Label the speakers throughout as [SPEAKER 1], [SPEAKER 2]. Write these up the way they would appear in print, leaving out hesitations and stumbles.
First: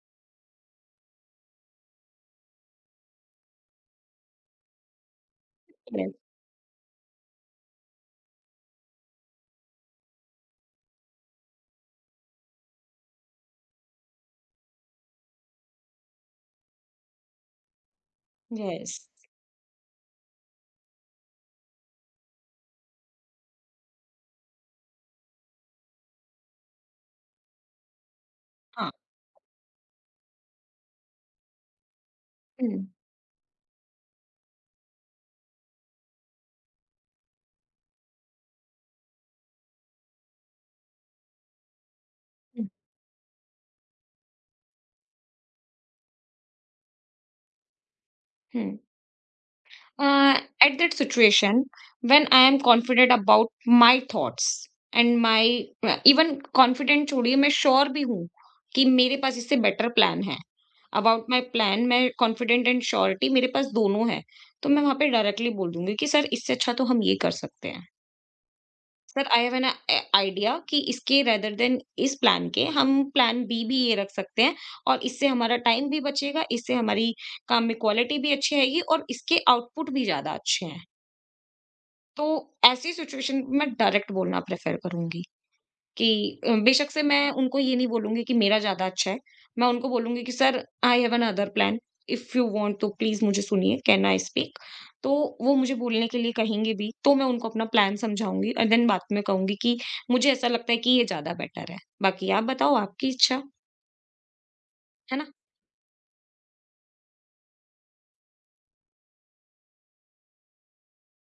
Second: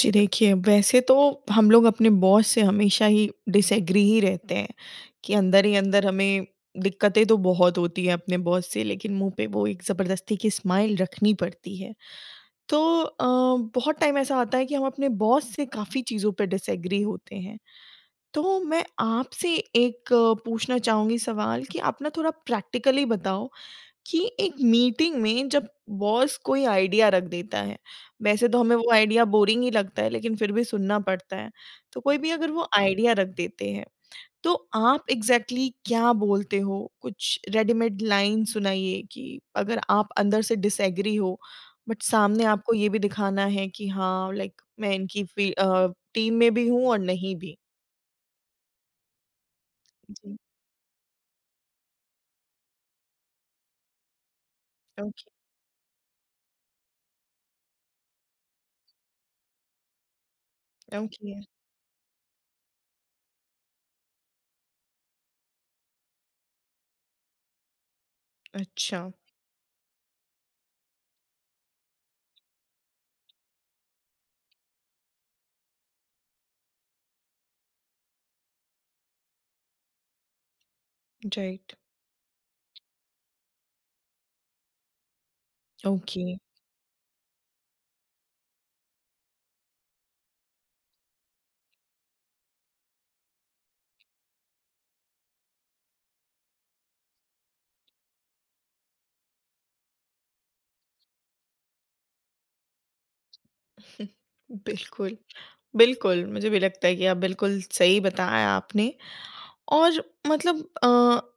[SPEAKER 1] जी देखिए, वैसे तो हम लोग अपने बॉस से हमेशा ही डिसएग्री ही रहते हैं कि अंदर ही अंदर
[SPEAKER 2] Yes,
[SPEAKER 1] हमें दिक्कतें तो बहुत होती हैं अपने बॉस से लेकिन मुँह पे वो एक ज़बरदस्ती की स्माइल रखनी पड़ती है। तो बहुत टाइम ऐसा आता है कि हम अपने बॉस से काफ़ी चीज़ों पे डिसएग्री होते हैं। तो मैं
[SPEAKER 2] yes.
[SPEAKER 1] आपसे एक पूछना चाहूँगी सवाल कि आप ना थोड़ा प्रैक्टिकली बताओ कि एक मीटिंग में जब बॉस कोई आइडिया रख देता है, वैसे तो हमें
[SPEAKER 2] Huh.
[SPEAKER 1] वो आइडिया बोरिंग ही लगता है लेकिन फिर भी सुनना पड़ता है। तो कोई भी अगर वो
[SPEAKER 2] Mm,
[SPEAKER 1] आइडिया रख देते हैं, तो आप एग्ज़ैक्टली क्या बोलते हो? कुछ रेडीमेड लाइन सुनाइए कि अगर आप अंदर से डिसएग्री हो बट सामने
[SPEAKER 2] mm,
[SPEAKER 1] आपको ये भी दिखाना है कि हाँ, लाइक मैं इनकी फी टीम में भी हूँ और नहीं भी।
[SPEAKER 2] mm.
[SPEAKER 1] जी,
[SPEAKER 2] At that situation, when I am confident about my thoughts and
[SPEAKER 1] okay,
[SPEAKER 2] my even confident छोड़िए मैं श्योर भी हूँ कि मेरे पास इससे बेटर प्लान है। About my
[SPEAKER 1] okay.
[SPEAKER 2] प्लान मैं कॉन्फिडेंट एंड श्योरिटी मेरे पास दोनों है। तो मैं वहां पे डायरेक्टली बोल दूंगी कि सर इससे अच्छा तो हम ये कर सकते हैं,
[SPEAKER 1] अच्छा,
[SPEAKER 2] sir I have an idea कि इसके रेदर देन इस प्लान के हम प्लान बी भी ये रख सकते हैं और इससे हमारा टाइम भी बचेगा, इससे हमारी काम में क्वालिटी भी अच्छी आएगी और इसके आउटपुट भी ज़्यादा अच्छे हैं।
[SPEAKER 1] राइट,
[SPEAKER 2] तो ऐसी सिचुएशन में डायरेक्ट बोलना प्रेफ़र करूँगी। कि
[SPEAKER 1] ओके।
[SPEAKER 2] बेशक से मैं उनको ये नहीं बोलूँगी कि मेरा ज़्यादा अच्छा है। मैं उनको बोलूँगी कि sir I have another plan, if you want तो प्लीज़ मुझे सुनिए, कैन आई स्पीक? तो वो मुझे बोलने के लिए कहेंगे भी, तो मैं उनको अपना प्लान समझाऊँगी एंड देन बाद में कहूँगी कि मुझे ऐसा लगता है कि ये ज़्यादा बेटर है। बाकी आप बताओ आपकी इच्छा। है
[SPEAKER 1] बिल्कुल।
[SPEAKER 2] ना?
[SPEAKER 1] बिल्कुल, मुझे भी लगता है कि आप बिल्कुल सही बताया आपने और मतलब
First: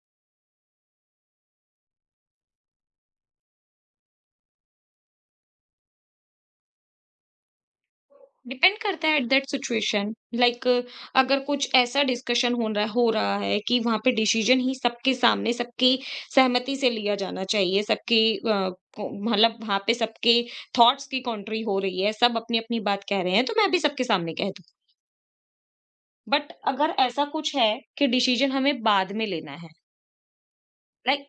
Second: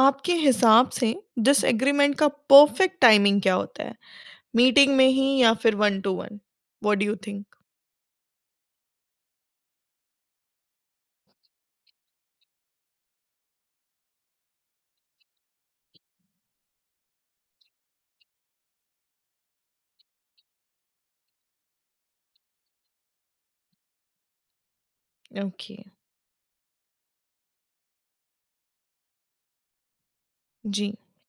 [SPEAKER 1] आपके हिसाब से डिसएग्रीमेंट का परफेक्ट टाइमिंग क्या होता है? मीटिंग में ही या फिर one two one? What do you think?
[SPEAKER 2] Depend करता है एट दैट सिचुएशन लाइक, अगर कुछ ऐसा डिस्कशन हो रहा है कि वहां पे डिसीजन ही सबके सामने सबकी सहमति से लिया जाना चाहिए, सबकी मतलब वहां पे सबके थॉट्स की कंट्री हो रही है, सब अपनी अपनी बात कह रहे हैं तो मैं भी सबके सामने कह दूं।
[SPEAKER 1] ओके,
[SPEAKER 2] बट अगर ऐसा कुछ है कि डिसीजन हमें बाद में लेना है,
[SPEAKER 1] जी,
[SPEAKER 2] लाइक,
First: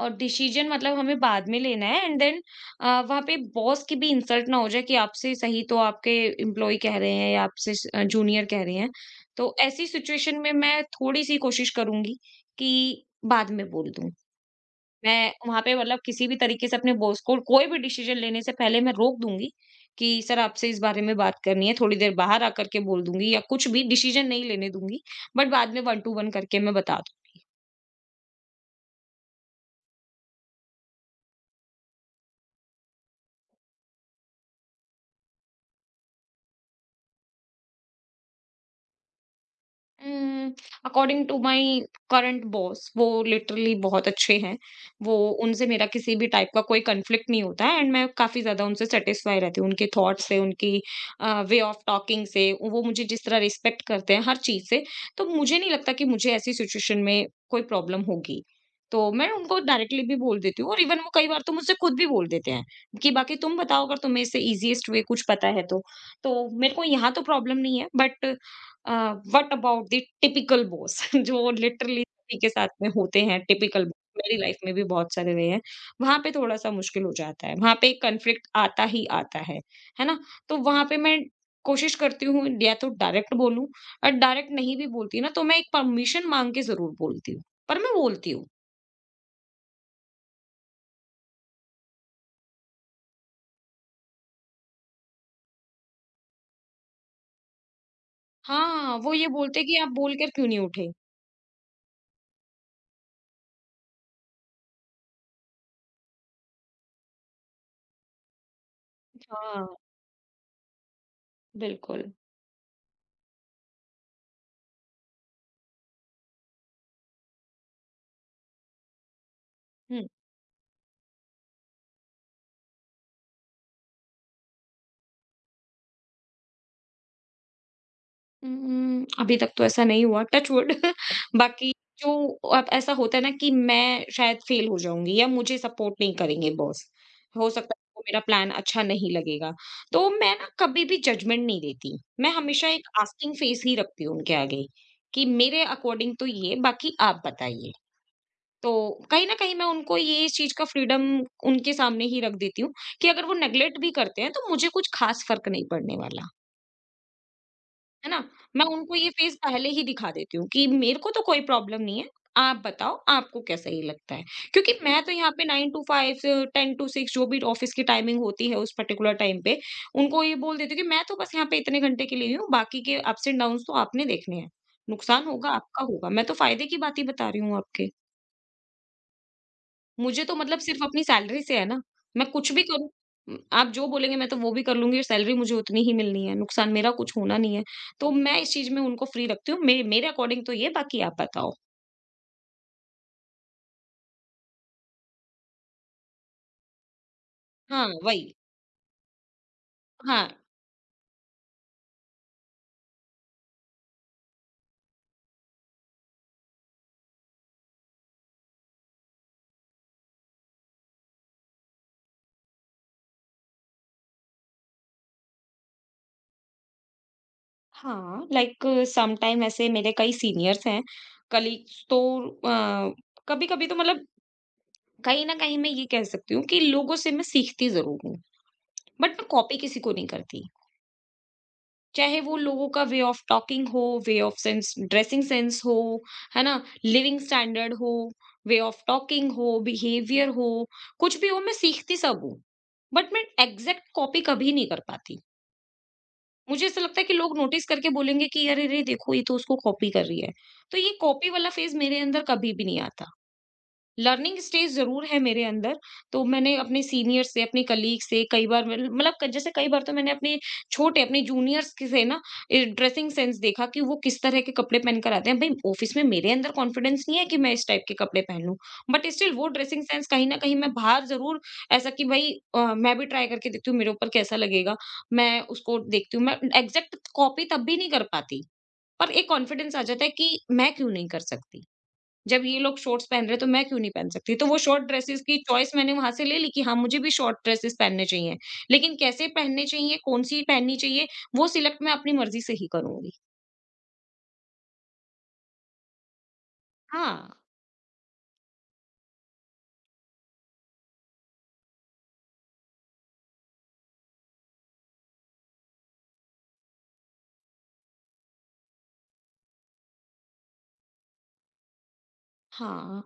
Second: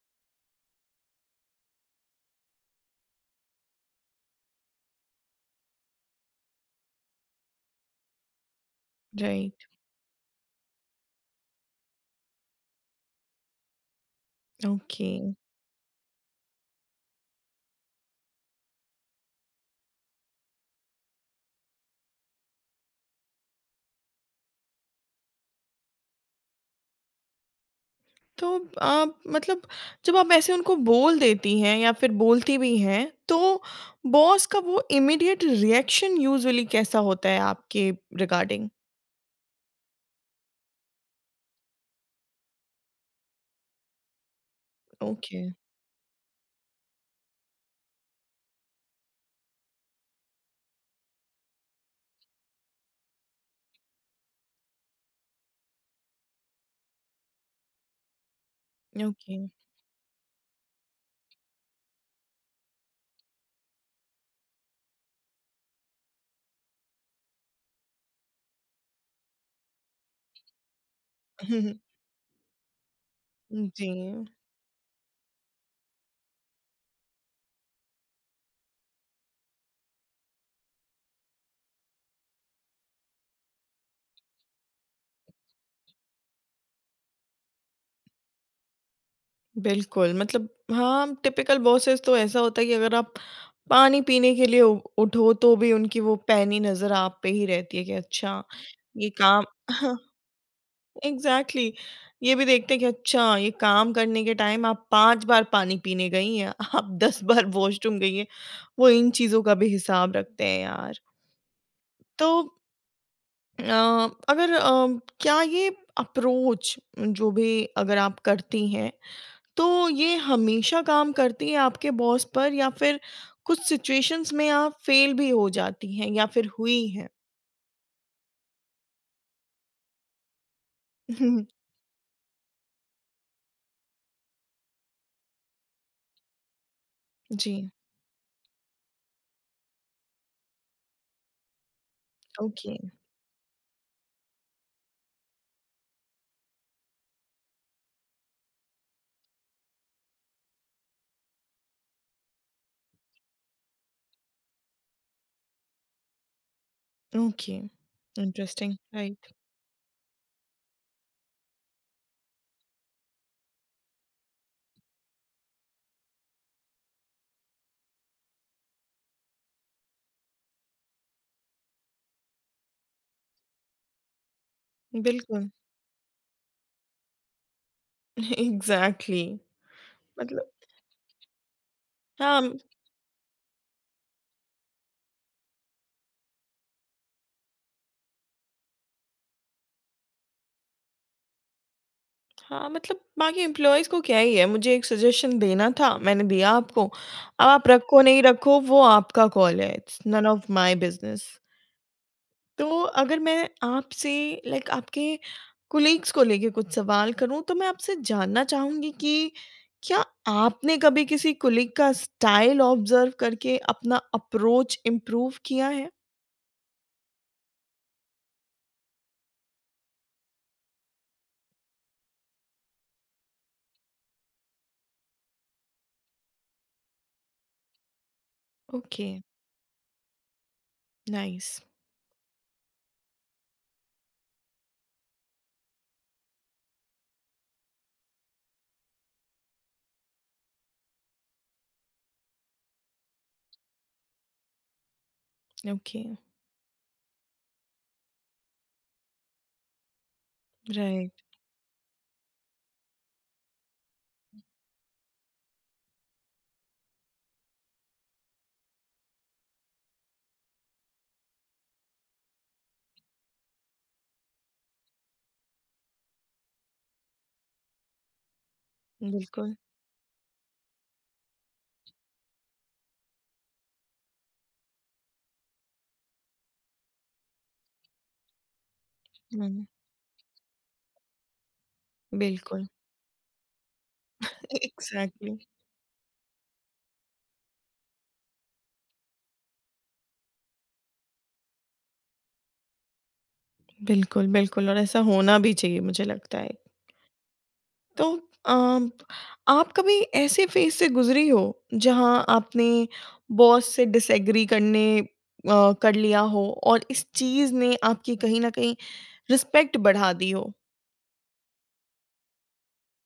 [SPEAKER 2] और डिसीजन मतलब हमें बाद में लेना है एंड देन वहाँ पे बॉस की भी इंसल्ट ना हो जाए कि आपसे सही तो आपके एम्प्लॉय कह रहे हैं या आपसे जूनियर कह रहे हैं, तो
[SPEAKER 1] राइट,
[SPEAKER 2] ऐसी सिचुएशन में मैं थोड़ी सी कोशिश करूंगी कि बाद में बोल दूं।
[SPEAKER 1] ओके।
[SPEAKER 2] मैं वहां पे मतलब किसी भी तरीके से अपने बॉस को कोई भी डिसीजन लेने से पहले मैं रोक दूंगी कि सर आपसे इस बारे में बात करनी है, थोड़ी देर बाहर आकर के बोल दूंगी, या कुछ भी डिसीजन नहीं लेने दूंगी, बट बाद में वन टू वन करके मैं बता।
[SPEAKER 1] तो आप मतलब जब आप ऐसे उनको बोल देती हैं या फिर बोलती भी हैं, तो बॉस का वो इमीडिएट रिएक्शन यूजुअली कैसा होता है आपके regarding?
[SPEAKER 2] Um, according to my current boss, वो लिटरली बहुत अच्छे हैं। वो
[SPEAKER 1] ओके,
[SPEAKER 2] उनसे मेरा किसी भी टाइप का कोई कॉन्फ्लिक्ट नहीं होता है एंड मैं काफ़ी ज़्यादा उनसे सैटिस्फाई रहती हूँ। उनके थॉट्स से, उनकी वे ऑफ टॉकिंग से, वो मुझे जिस तरह रिस्पेक्ट करते हैं हर चीज़ से, तो मुझे नहीं लगता कि मुझे ऐसी सिचुएशन में कोई प्रॉब्लम होगी। तो मैं
[SPEAKER 1] ओके।
[SPEAKER 2] उनको डायरेक्टली भी बोल देती हूँ और इवन वो कई बार तो मुझसे खुद भी बोल देते हैं कि बाकी तुम बताओ अगर तुम्हें इससे ईज़ीएस्ट वे कुछ पता है तो। तो मेरे को यहाँ तो प्रॉब्लम नहीं है but what about the typical boss जो लिटरली सभी के साथ में होते हैं। टिपिकल
[SPEAKER 1] जी।
[SPEAKER 2] बॉस मेरी लाइफ में भी बहुत सारे रहे हैं, वहां पे थोड़ा सा मुश्किल हो जाता है, वहां पे एक कॉन्फ्लिक्ट आता ही आता है ना? तो वहां पे मैं कोशिश करती हूँ या तो डायरेक्ट बोलूं, और डायरेक्ट नहीं भी बोलती ना तो मैं एक परमिशन मांग के जरूर बोलती हूँ, पर मैं बोलती हूँ।
[SPEAKER 1] बिल्कुल, मतलब हाँ, टिपिकल बॉसेस तो ऐसा होता है कि अगर आप पानी पीने के लिए उ उठो तो भी उनकी वो पैनी नज़र आप पे ही रहती है कि अच्छा,
[SPEAKER 2] हाँ,
[SPEAKER 1] ये
[SPEAKER 2] वो ये
[SPEAKER 1] काम
[SPEAKER 2] बोलते कि आप
[SPEAKER 1] हाँ,
[SPEAKER 2] बोल कर क्यों नहीं उठे।
[SPEAKER 1] एग्ज़ैक्टली। ये भी देखते हैं कि अच्छा, ये काम करने के टाइम आप 5 बार पानी पीने गई हैं, आप 10 बार वॉशरूम गई हैं, वो इन चीज़ों का
[SPEAKER 2] हाँ,
[SPEAKER 1] भी हिसाब रखते हैं यार।
[SPEAKER 2] बिल्कुल।
[SPEAKER 1] तो अ, अगर क्या ये अप्रोच जो भी अगर आप करती हैं तो ये हमेशा काम करती है आपके बॉस पर या फिर कुछ सिचुएशंस में आप फेल भी हो जाती हैं या फिर हुई हैं?
[SPEAKER 2] अभी तक तो ऐसा नहीं हुआ, टच वुड। बाकी जो अब ऐसा होता है ना कि मैं शायद फेल हो जाऊँगी या मुझे सपोर्ट नहीं करेंगे बॉस। हो
[SPEAKER 1] जी,
[SPEAKER 2] सकता है उनको मेरा प्लान अच्छा नहीं लगेगा। तो मैं ना कभी भी जजमेंट नहीं देती। मैं हमेशा
[SPEAKER 1] ओके,
[SPEAKER 2] एक आस्किंग फेस ही रखती हूँ उनके आगे कि मेरे अकॉर्डिंग तो ये, बाकी आप बताइए। तो कहीं न कहीं मैं उनको ये इस चीज़ का फ्रीडम उनके सामने ही रख देती हूँ कि अगर वो नेगलेक्ट भी करते हैं तो मुझे कुछ ख़ास फ़र्क नहीं पड़ने वाला।
[SPEAKER 1] ओके,
[SPEAKER 2] है ना? मैं
[SPEAKER 1] इंटरेस्टिंग,
[SPEAKER 2] उनको ये फेस
[SPEAKER 1] राइट,
[SPEAKER 2] पहले ही दिखा देती हूँ कि मेरे को तो कोई प्रॉब्लम नहीं है। आप बताओ आपको क्या सही लगता है? क्योंकि मैं तो यहाँ पे 9 टू 5, 10 टू 6 जो भी ऑफ़िस की टाइमिंग होती है उस पर्टिकुलर टाइम पे, उनको ये बोल देती हूँ कि मैं तो बस यहाँ पे इतने घंटे के लिए ही हूँ, बाकी के अप्स एंड डाउन्स तो आपने देखने हैं। नुकसान होगा
[SPEAKER 1] बिल्कुल,
[SPEAKER 2] आपका होगा, मैं तो फ़ायदे की बात ही बता रही हूँ आपके।
[SPEAKER 1] एग्ज़ैक्टली।
[SPEAKER 2] मुझे तो
[SPEAKER 1] मतलब
[SPEAKER 2] मतलब सिर्फ अपनी सैलरी से है ना, मैं
[SPEAKER 1] हाँ,
[SPEAKER 2] कुछ भी करूँ, आप जो बोलेंगे मैं तो वो भी कर लूँगी और सैलरी मुझे उतनी ही मिलनी है, नुकसान मेरा कुछ होना नहीं है। तो मैं इस चीज़ में उनको फ्री रखती हूँ, मे मेरे अकॉर्डिंग तो ये, बाकी आप बताओ।
[SPEAKER 1] हाँ, मतलब बाकी एम्प्लॉइज़ को क्या ही है, मुझे एक सजेशन देना था, मैंने दिया आपको, अब आप
[SPEAKER 2] हाँ,
[SPEAKER 1] रखो नहीं
[SPEAKER 2] वही।
[SPEAKER 1] रखो वो आपका कॉल है, इट्स नॉन
[SPEAKER 2] हाँ,
[SPEAKER 1] ऑफ माय बिज़नेस। तो अगर मैं आपसे लाइक आपके कोलीग्स को लेके कुछ सवाल करूं तो मैं आपसे जानना चाहूंगी कि क्या आपने कभी किसी कोलीग का स्टाइल ऑब्जर्व करके अपना अप्रोच इम्प्रूव किया है।
[SPEAKER 2] हाँ, लाइक सम टाइम ऐसे मेरे कई सीनियर्स हैं, कलीग्स तो अ, कभी-कभी तो मतलब कहीं न कहीं मैं ये कह सकती हूँ कि लोगों से मैं सीखती ज़रूर हूँ, बट
[SPEAKER 1] ओके।
[SPEAKER 2] मैं कॉपी किसी को नहीं करती।
[SPEAKER 1] नाइस।
[SPEAKER 2] चाहे वो लोगों का वे ऑफ टॉकिंग हो, way of sense dressing sense हो, है ना, लिविंग स्टैंडर्ड हो, वे ऑफ टॉकिंग हो, बिहेवियर हो, कुछ भी हो, मैं सीखती सब हूँ, बट मैं एग्जैक्ट कॉपी कभी नहीं कर पाती।
[SPEAKER 1] ओके।
[SPEAKER 2] मुझे ऐसा लगता है कि लोग नोटिस करके बोलेंगे कि अरे रे देखो ये तो उसको कॉपी कर रही है, तो ये
[SPEAKER 1] राइट।
[SPEAKER 2] कॉपी वाला फेज मेरे अंदर कभी भी नहीं आता। लर्निंग स्टेज ज़रूर है मेरे अंदर, तो मैंने अपने सीनियर से, अपने कलीग से कई बार, मैंने मतलब क जैसे कई बार तो मैंने अपने छोटे, अपने जूनियर्स की से ना ड्रेसिंग सेंस देखा कि वो किस तरह के कपड़े पहनकर आते हैं। भई ऑफ़िस में मेरे अंदर कॉन्फिडेंस नहीं है कि मैं इस टाइप के कपड़े पहन लूँ, बट स्टिल वो
[SPEAKER 1] बिल्कुल।
[SPEAKER 2] ड्रेसिंग सेंस कहीं न कहीं मैं बाहर ज़रूर, ऐसा कि भई मैं भी ट्राई करके देखती हूँ मेरे ऊपर कैसा लगेगा, मैं उसको देखती हूँ। मैं एग्ज़ैक्ट कॉपी तब भी नहीं कर पाती, पर एक
[SPEAKER 1] हम्म,
[SPEAKER 2] कॉन्फिडेंस आ जाता है कि मैं क्यों नहीं कर सकती? जब ये
[SPEAKER 1] बिल्कुल।
[SPEAKER 2] लोग शॉर्ट्स पहन रहे हैं तो मैं क्यों नहीं पहन सकती? तो वो शॉर्ट ड्रेसेस
[SPEAKER 1] एग्जैक्टली।
[SPEAKER 2] की चॉइस मैंने वहाँ से ले ली कि हाँ, मुझे भी शॉर्ट ड्रेसेस पहनने चाहिए। लेकिन कैसे पहनने चाहिए, कौन-सी पहननी चाहिए, वो सिलेक्ट मैं अपनी मर्ज़ी से ही करूँगी।
[SPEAKER 1] बिल्कुल बिल्कुल और ऐसा होना भी चाहिए मुझे लगता है।
[SPEAKER 2] हाँ।
[SPEAKER 1] तो अम, आप कभी ऐसे फेज से गुजरी हो जहां आपने बॉस से डिसएग्री करने कर लिया हो और इस चीज ने आपकी कहीं ना कहीं रिस्पेक्ट बढ़ा दी हो।
[SPEAKER 2] हाँ,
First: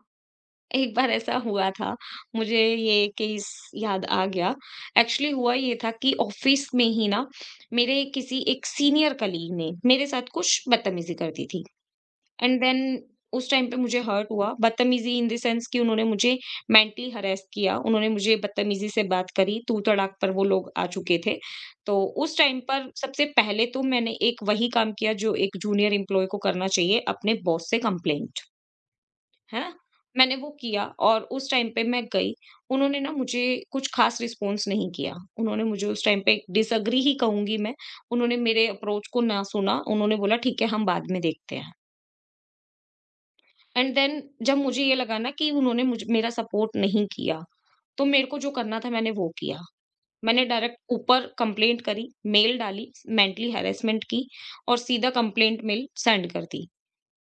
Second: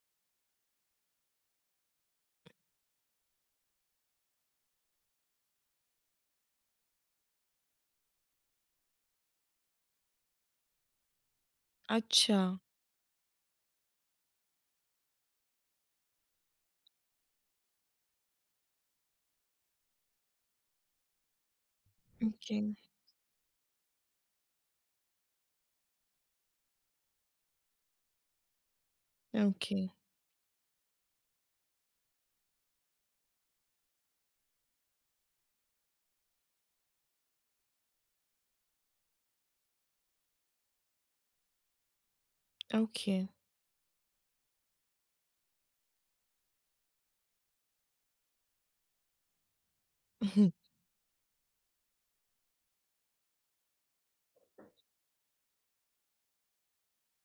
[SPEAKER 2] एक बार ऐसा हुआ था, मुझे ये केस याद आ गया। एक्चुअली हुआ ये था कि ऑफ़िस में ही ना मेरे किसी एक सीनियर कलीग ने मेरे साथ कुछ बदतमीज़ी कर दी थी।
[SPEAKER 1] अच्छा।
[SPEAKER 2] एंड देन उस टाइम पे मुझे हर्ट हुआ, बदतमीज़ी इन द सेंस कि उन्होंने मुझे मेंटली हरैस किया, उन्होंने मुझे बदतमीज़ी से बात करी, तू-तड़ाक पर वो लोग आ चुके थे। तो उस टाइम
[SPEAKER 1] ओके।
[SPEAKER 2] पर सबसे पहले तो मैंने एक वही काम किया जो एक जूनियर एम्प्लॉयी को करना चाहिए, अपने बॉस से कंप्लेंट, है ना?
[SPEAKER 1] ओके।
[SPEAKER 2] मैंने वो किया और उस टाइम पे मैं गई, उन्होंने ना मुझे कुछ ख़ास रिस्पॉन्स नहीं किया। उन्होंने मुझे उस टाइम पे डिसएग्री ही कहूँगी मैं, उन्होंने मेरे अप्रोच को ना सुना, उन्होंने बोला ठीक है हम बाद में देखते हैं।
[SPEAKER 1] ओके।
[SPEAKER 2] एंड देन जब मुझे ये लगा ना कि उन्होंने मुझे मेरा सपोर्ट नहीं किया, तो मेरे को जो करना था मैंने वो किया। मैंने डायरेक्ट ऊपर कंप्लेंट करी, मेल डाली, मेंटली हैरेसमेंट की और सीधा कंप्लेंट मेल सेंड कर दी।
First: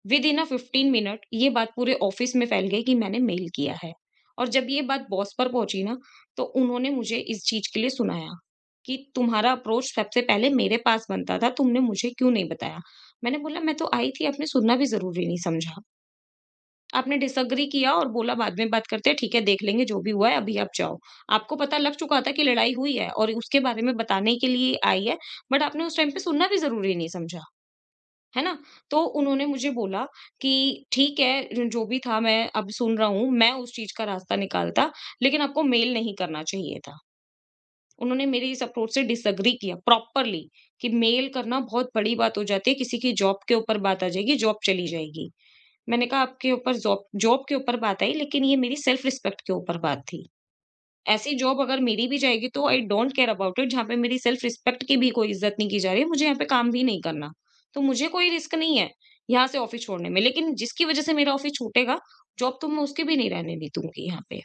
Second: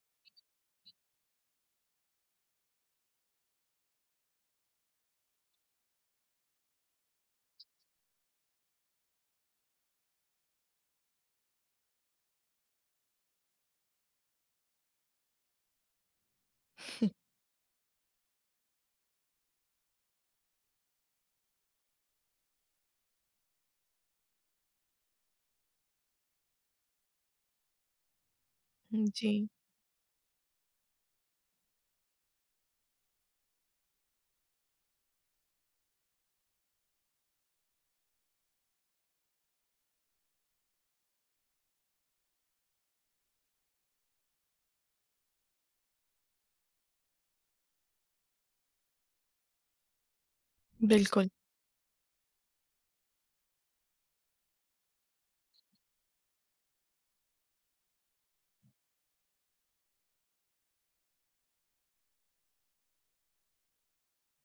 [SPEAKER 2] विद इन अ 15 मिनट ये बात पूरे ऑफिस में फैल गई कि मैंने मेल किया है। और जब ये बात बॉस पर पहुँची ना, तो उन्होंने मुझे इस चीज़ के लिए सुनाया कि तुम्हारा अप्रोच सबसे पहले मेरे पास बनता था, तुमने मुझे क्यों नहीं बताया? मैंने बोला मैं तो आई थी, आपने सुनना भी ज़रूरी नहीं समझा। आपने डिसएग्री किया और बोला बाद में बात करते हैं, ठीक है देख लेंगे जो भी हुआ है अभी आप जाओ। आपको पता लग चुका था कि लड़ाई हुई है और उसके बारे में बताने के लिए आई है, बट आपने उस टाइम पे सुनना भी ज़रूरी नहीं समझा, है ना? तो उन्होंने
[SPEAKER 1] जी।
[SPEAKER 2] मुझे बोला कि ठीक है, जो भी था मैं अब सुन रहा हूँ, मैं उस चीज़ का रास्ता निकालता, लेकिन आपको मेल नहीं करना चाहिए था। उन्होंने मेरी इस अप्रोच से डिसएग्री किया प्रॉपरली कि मेल करना बहुत बड़ी बात हो जाती है, किसी की जॉब के ऊपर बात आ जाएगी, जॉब चली जाएगी। मैंने कहा आपके ऊपर ज़ॉब जॉब के ऊपर बात आई लेकिन ये मेरी सेल्फ रिस्पेक्ट के ऊपर बात थी।
[SPEAKER 1] बिल्कुल।
[SPEAKER 2] ऐसी जॉब अगर मेरी भी जाएगी तो I don't care about it, जहाँ पे मेरी सेल्फ रिस्पेक्ट की भी कोई इज़्ज़त नहीं की जा रही है, मुझे यहाँ पे काम भी नहीं करना। तो मुझे कोई रिस्क नहीं है, यहाँ से ऑफ़िस छोड़ने में, लेकिन जिसकी वज़ह से मेरा ऑफ़िस छूटेगा, जॉब तो मैं उसकी भी नहीं रहने दी दूँगी यहाँ पे,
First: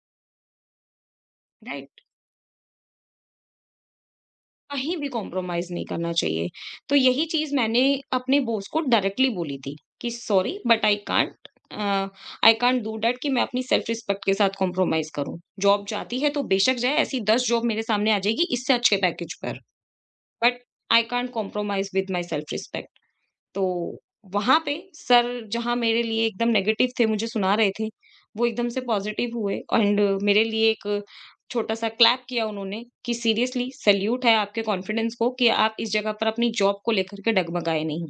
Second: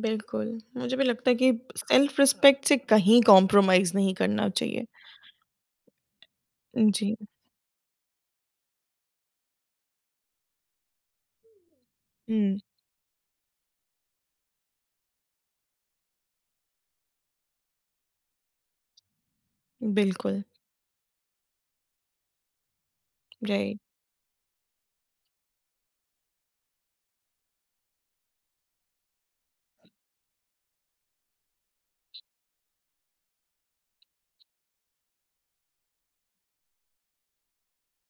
[SPEAKER 1] बिल्कुल, मुझे भी लगता है कि
[SPEAKER 2] राइट?
[SPEAKER 1] सेल्फ रिस्पेक्ट से कहीं कॉम्प्रोमाइज नहीं करना चाहिए।
[SPEAKER 2] कहीं भी कॉम्प्रोमाइज़ नहीं करना चाहिए। तो
[SPEAKER 1] जी।
[SPEAKER 2] यही चीज़ मैंने अपने बॉस को डायरेक्टली बोली थी कि sorry but I can't uh, I
[SPEAKER 1] hmm.
[SPEAKER 2] Can't do that कि मैं अपनी सेल्फ रिस्पेक्ट के साथ कॉम्प्रोमाइज़ करूँ। जॉब जाती है तो बेशक जाए, ऐसी 10 जॉब मेरे सामने आ जाएगी इससे अच्छे पैकेज पर,
[SPEAKER 1] बिल्कुल।
[SPEAKER 2] But I can't compromise with my self respect. तो
[SPEAKER 1] राइट।
[SPEAKER 2] वहाँ पे सर, जहाँ मेरे लिए एकदम नेगेटिव थे, मुझे सुना रहे थे, वो एकदम से पॉज़िटिव हुए एंड मेरे लिए एक छोटा-सा क्लैप किया उन्होंने कि सीरियसली सैल्यूट है आपके कॉन्फिडेंस को कि आप इस जगह पर अपनी जॉब को लेकर के डगमगाए नहीं।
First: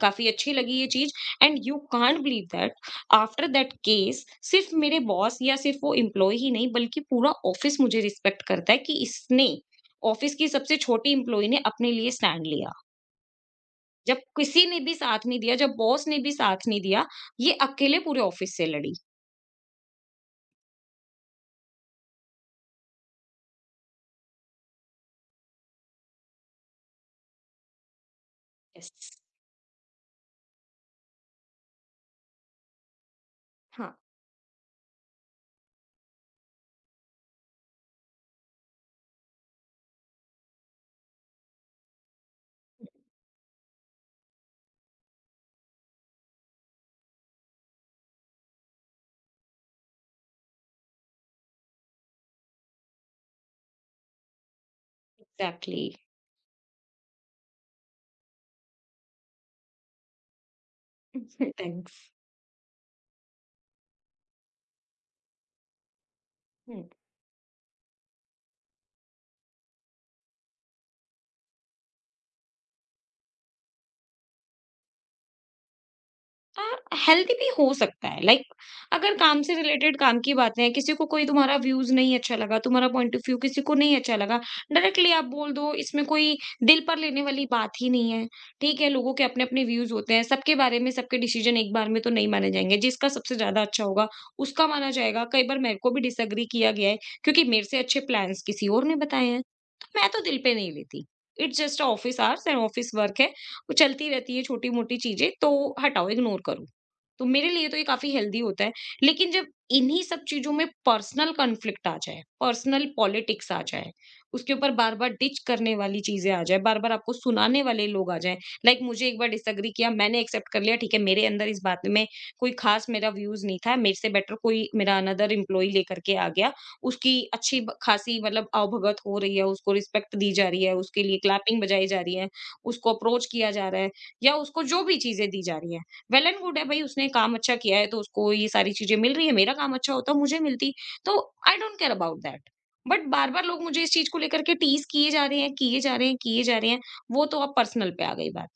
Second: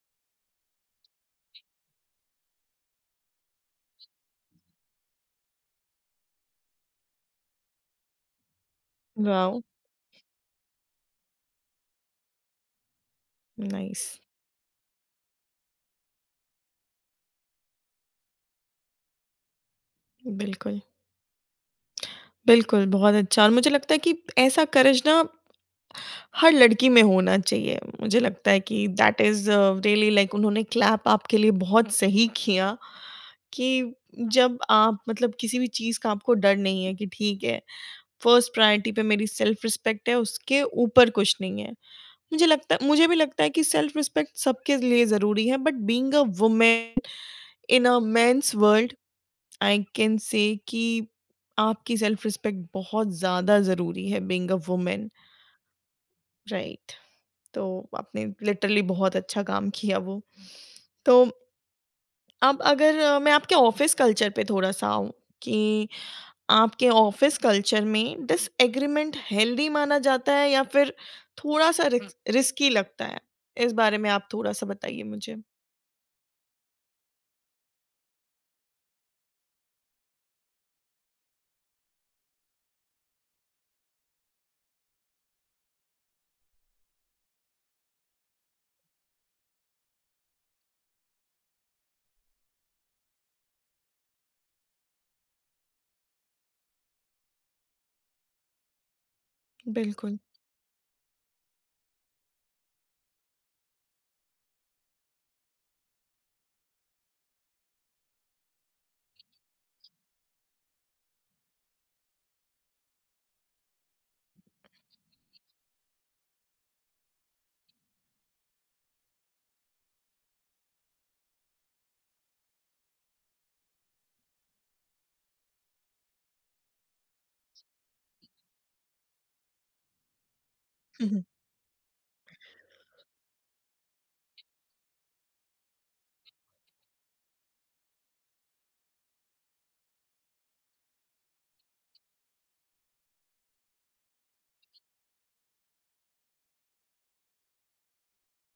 [SPEAKER 2] काफ़ी अच्छी लगी ये चीज़। And you can't believe that, after that case सिर्फ़ मेरे बॉस या सिर्फ़ वो एम्प्लॉयी ही नहीं, बल्कि पूरा ऑफ़िस मुझे रिस्पेक्ट करता है कि इसने,
[SPEAKER 1] वाओ।
[SPEAKER 2] ऑफ़िस की सबसे छोटी एम्प्लॉयी ने, अपने लिए स्टैंड लिया।
[SPEAKER 1] नाइस।
[SPEAKER 2] जब किसी ने भी साथ नहीं दिया, जब बॉस ने भी साथ नहीं दिया, ये अकेले पूरे ऑफिस से लड़ी।
[SPEAKER 1] बिल्कुल। बिल्कुल, बहुत अच्छा और मुझे लगता है कि ऐसा करेज ना हर लड़की में होना चाहिए। मुझे लगता है कि
[SPEAKER 2] yes,
[SPEAKER 1] that is really like उन्होंने क्लैप आपके लिए बहुत सही किया कि
[SPEAKER 2] हाँ।
[SPEAKER 1] जब आप मतलब किसी भी चीज़ का आपको डर नहीं है कि ठीक है, फर्स्ट प्रायोरिटी पे मेरी सेल्फ रिस्पेक्ट है, उसके ऊपर कुछ नहीं है। मुझे लगता है मुझे भी लगता है कि सेल्फ रिस्पेक्ट सबके लिए ज़रूरी है but being a woman in a men's world I can say कि आपकी सेल्फ रिस्पेक्ट बहुत ज़्यादा ज़रूरी है being a woman.
[SPEAKER 2] Exactly.
[SPEAKER 1] Right. तो आपने लिटरली बहुत अच्छा काम किया वो। तो
[SPEAKER 2] थैंक्स।
[SPEAKER 1] अब अगर मैं आपके ऑफिस कल्चर पे थोड़ा सा आऊँ कि आपके ऑफिस कल्चर में डिसएग्रीमेंट हेल्दी माना जाता है या फिर थोड़ा सा रिस्की लगता है इस बारे में आप थोड़ा सा बताइए मुझे।
[SPEAKER 2] अ, हेल्दी भी हो सकता है। लाइक, अगर काम से रिलेटेड काम की बातें हैं, किसी को कोई तुम्हारा व्यूज नहीं अच्छा लगा, तुम्हारा पॉइंट ऑफ व्यू किसी को नहीं अच्छा लगा, डायरेक्टली आप बोल दो, इसमें कोई दिल पर लेने वाली बात ही नहीं है। ठीक है, लोगों के अपने अपने व्यूज होते हैं सबके बारे में, सबके डिसीजन एक बार में तो नहीं माने जाएंगे, जिसका सबसे ज्यादा अच्छा होगा उसका माना जाएगा। कई बार मेरे को भी डिसएग्री किया गया है, क्योंकि मेरे से अच्छे प्लान्स किसी और ने बताए हैं। तो मैं
[SPEAKER 1] बिल्कुल।
[SPEAKER 2] तो दिल पे नहीं लेती, it's just office hours and office work है, वो चलती रहती है छोटी-मोटी चीज़ें, तो हटाओ, इग्नोर करो। तो मेरे लिए तो ये काफ़ी हेल्दी होता है। लेकिन जब इन्हीं सब चीज़ों में पर्सनल कॉन्फ्लिक्ट आ जाए, पर्सनल पॉलिटिक्स आ जाए, उसके ऊपर बार-बार डिच करने वाली चीज़ें आ जाए, बार-बार आपको सुनाने वाले लोग आ जाएँ, लाइक, मुझे एक बार डिसएग्री किया, मैंने एक्सेप्ट कर लिया, ठीक है, मेरे अंदर इस बात में कोई ख़ास मेरा व्यूज़ नहीं था, मेरे से बेटर कोई मेरा अनदर एम्प्लॉयी लेकर के आ गया, उसकी अच्छी ब खासी मतलब आवभगत हो रही है, उसको रिस्पेक्ट दी जा रही है, उसके
[SPEAKER 1] हुँ,
[SPEAKER 2] लिए
[SPEAKER 1] हुँ।
[SPEAKER 2] क्लैपिंग बजाई जा रही है, उसको अप्रोच किया जा रहा है, या उसको जो भी चीज़ें दी जा रही हैं। वेल एंड गुड है भाई, उसने काम अच्छा किया है, तो उसको ये सारी चीज़ें मिल रही है, मेरा काम अच्छा होता मुझे मिलती। तो I don't care about that. But बार-बार लोग मुझे इस चीज़ को लेकर के टीज़ किए जा रहे हैं, किए जा रहे हैं, किए जा रहे हैं। वो तो अब पर्सनल पे आ गई बात,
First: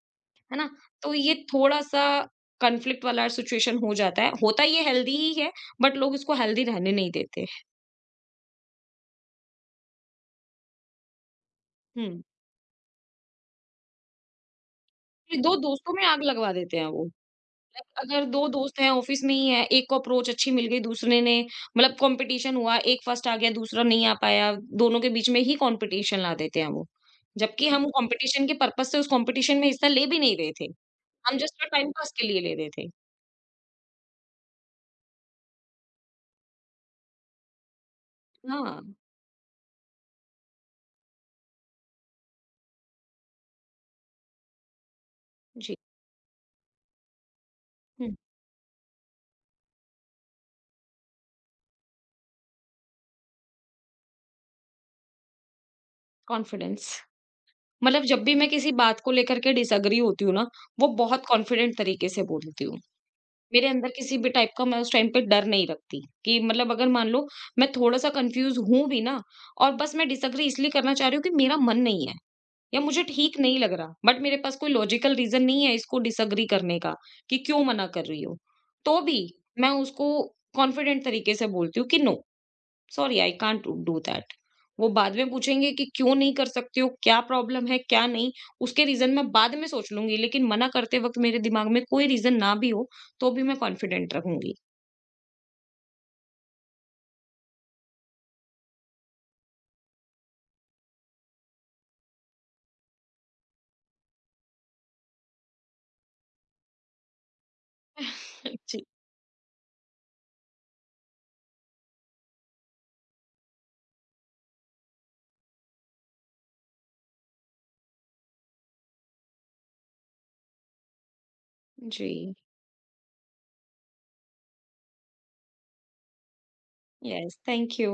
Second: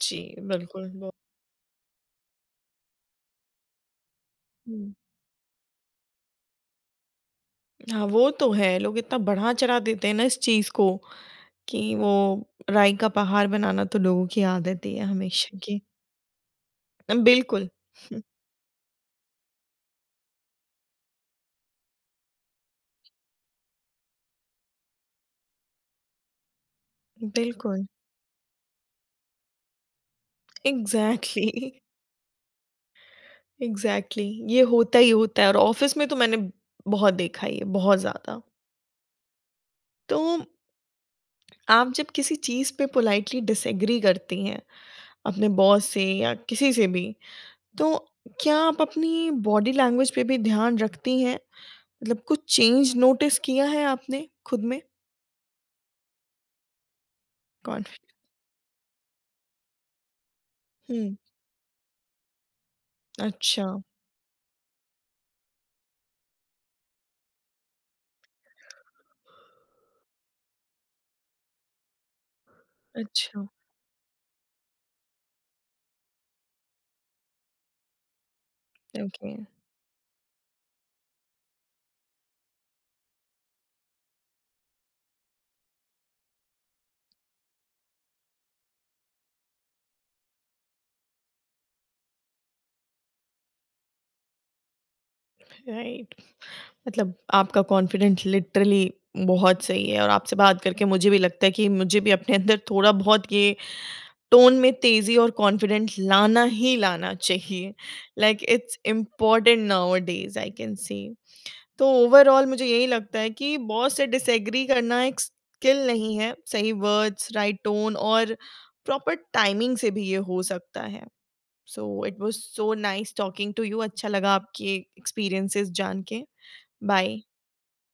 [SPEAKER 1] जी,
[SPEAKER 2] है ना?
[SPEAKER 1] बिल्कुल, वो
[SPEAKER 2] तो ये थोड़ा-सा कॉन्फ्लिक्ट वाला सिचुएशन हो जाता है। होता ये
[SPEAKER 1] हुँ,
[SPEAKER 2] हेल्दी ही है, बट लोग इसको हेल्दी रहने नहीं देते।
[SPEAKER 1] हाँ, वो तो है, लोग इतना बढ़ा-चढ़ा देते हैं ना इस चीज़ को कि वो
[SPEAKER 2] हुँ।
[SPEAKER 1] राई का पहाड़ बनाना तो लोगों की आदत ही है
[SPEAKER 2] ये 2
[SPEAKER 1] हमेशा की।
[SPEAKER 2] दोस्तों में आग लगवा देते हैं वो।
[SPEAKER 1] बिल्कुल,
[SPEAKER 2] अगर 2 दोस्त हैं ऑफिस में ही हैं, एक को अप्रोच अच्छी मिल गई, दूसरे ने मतलब कॉम्पिटिशन हुआ, एक फर्स्ट आ गया, दूसरा नहीं आ पाया, दोनों के बीच में ही कॉम्पिटिशन ला देते हैं वो। जबकि
[SPEAKER 1] बिल्कुल,
[SPEAKER 2] हम कॉम्पिटिशन के पर्पज़ से उस कॉम्पिटिशन में हिस्सा ले भी नहीं रहे थे। हम जस्ट
[SPEAKER 1] एग्ज़ैक्टली।
[SPEAKER 2] टाइम पास के लिए ले रहे थे।
[SPEAKER 1] Exactly exactly. ये होता ही होता है और ऑफिस में तो मैंने बहुत देखा है ये बहुत ज्यादा।
[SPEAKER 2] हाँ,
[SPEAKER 1] तो आप जब किसी चीज पे पोलाइटली डिसएग्री करती हैं अपने
[SPEAKER 2] जी।
[SPEAKER 1] बॉस से या किसी से भी तो
[SPEAKER 2] हुँ,
[SPEAKER 1] क्या आप अपनी बॉडी लैंग्वेज पे भी ध्यान रखती हैं मतलब कुछ चेंज नोटिस किया है आपने खुद में।
[SPEAKER 2] कॉन्फिडेंस। मतलब
[SPEAKER 1] कॉन्फिडेंस।
[SPEAKER 2] जब भी मैं किसी बात को लेकर के डिसएग्री होती हूँ ना, वो
[SPEAKER 1] हम्म।
[SPEAKER 2] बहुत कॉन्फिडेंट तरीके से बोलती हूँ।
[SPEAKER 1] अच्छा।
[SPEAKER 2] मेरे अंदर किसी भी टाइप का मैं उस टाइम पे डर नहीं रखती कि मतलब अगर मान लो मैं थोड़ा-सा कन्फ्यूज़ हूँ भी ना, और बस मैं डिसएग्री इसलिए करना चाह रही हूँ कि मेरा मन नहीं है या मुझे ठीक
[SPEAKER 1] अच्छा।
[SPEAKER 2] नहीं लग रहा, बट मेरे पास कोई लॉजिकल रीज़न नहीं है इसको डिसएग्री करने का कि क्यों मना कर रही हो। तो भी
[SPEAKER 1] ओके।
[SPEAKER 2] मैं उसको कॉन्फिडेंट तरीके से बोलती हूँ कि no, sorry, I can't do that. वो बाद में पूछेंगे कि क्यों नहीं कर सकते हो? क्या प्रॉब्लम है? क्या नहीं? उसके रीज़न मैं बाद में सोच लूँगी, लेकिन मना करते वक़्त मेरे दिमाग में कोई रीज़न ना भी हो, तो भी मैं कॉन्फिडेंट रहूँगी।
[SPEAKER 1] राइट। मतलब आपका कॉन्फिडेंट लिटरली बहुत सही है और आपसे बात करके मुझे भी लगता है कि मुझे भी अपने अंदर थोड़ा बहुत ये टोन में तेज़ी और कॉन्फिडेंट लाना ही लाना चाहिए। लाइक इट्स
[SPEAKER 2] जी।
[SPEAKER 1] Important nowadays I can say. तो ओवरऑल मुझे यही लगता है कि बॉस से डिसएग्री करना एक स्किल नहीं है, सही वर्ड्स, राइट टोन और प्रॉपर टाइमिंग से भी ये हो सकता है। सो इट
[SPEAKER 2] जी,
[SPEAKER 1] was so nice talking to you अच्छा लगा आपके एक्सपीरियंसेस जान के। बाय।
[SPEAKER 2] Yes, thank you.